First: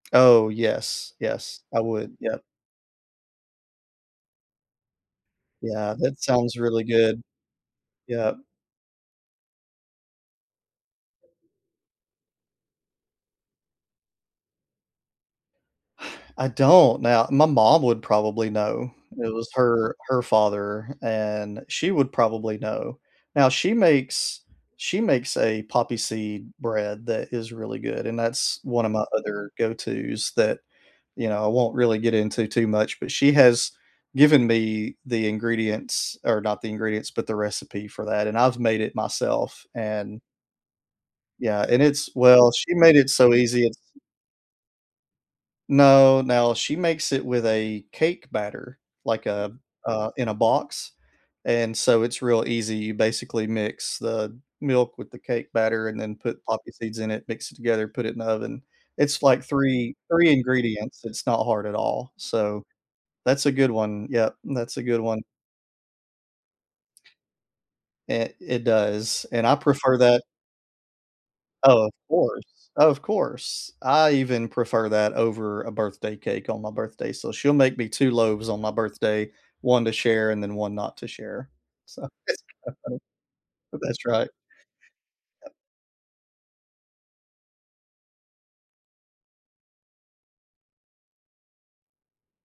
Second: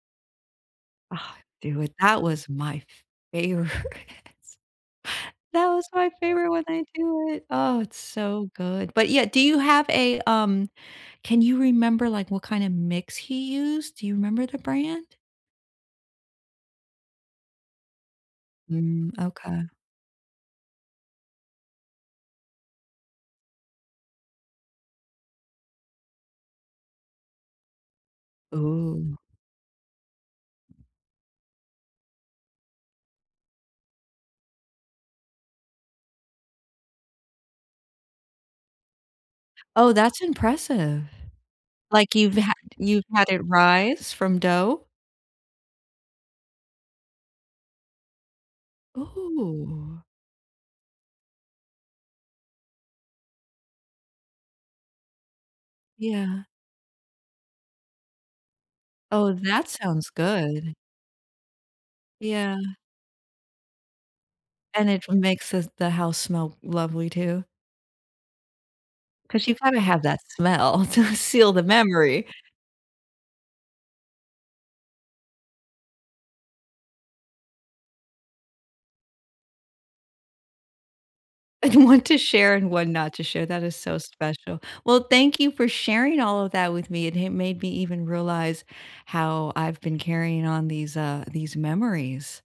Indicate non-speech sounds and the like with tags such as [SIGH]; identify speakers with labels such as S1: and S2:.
S1: Oh, yes,
S2: Ah,
S1: yes, I
S2: dude
S1: would,
S2: that
S1: yep.
S2: was my favorite. That was
S1: Yeah,
S2: my
S1: that
S2: favorite
S1: sounds
S2: when
S1: really
S2: I
S1: good.
S2: do it. Oh, it's
S1: Yep.
S2: so good. But, yeah, do you have a, um, can you remember, like, what kinda mix he used? Do you remember the brand?
S1: [SIGHS] I don't. Now, my mom would probably know.
S2: Mm,
S1: It was
S2: okay.
S1: her her father, and she would probably know. Now she makes she makes a poppy seed bread that is really good and that's one of my
S2: Ooh.
S1: other go to's that, you know, I won't really get into too much, but, she has given me the ingredients or not the ingredients, but, the recipe for that, and I've made it myself
S2: Oh,
S1: and
S2: that's impressive.
S1: Yeah, and it's
S2: Like, you've
S1: well,
S2: ha
S1: she made
S2: you've
S1: it
S2: had
S1: so
S2: it
S1: easy it's
S2: rise from dough?
S1: No, now, she makes it with a cake batter, like, a
S2: Ooh.
S1: uh, in a box. And so it's real easy. You basically mix the milk with the cake batter and then put
S2: Yeah.
S1: poppy seeds in it, mix it together, put it in the oven. It's,
S2: Oh,
S1: like,
S2: that
S1: three
S2: sounds
S1: three
S2: good.
S1: ingredients, it's not hard at all,
S2: Yeah.
S1: so that's a good one, yup, that's a
S2: And
S1: good
S2: it
S1: one.
S2: makes the the house smell lovely, too.
S1: It it does, and
S2: 'Cause
S1: I
S2: you gotta
S1: prefer
S2: have that
S1: that.
S2: smell to seal the
S1: Oh, of
S2: memory.
S1: course, of course. I even prefer that over a birthday cake on my birthday, so she'll make me two loaves on my birthday, one to share and then one not to share.
S2: And one
S1: So,
S2: to
S1: it's
S2: share and
S1: kinda
S2: one
S1: funny,
S2: not to share, that is
S1: but
S2: so
S1: that's right.
S2: special. Well, thank you for sharing all of that with me. It ha made me even realize how I've been carrying on these, uh these memories.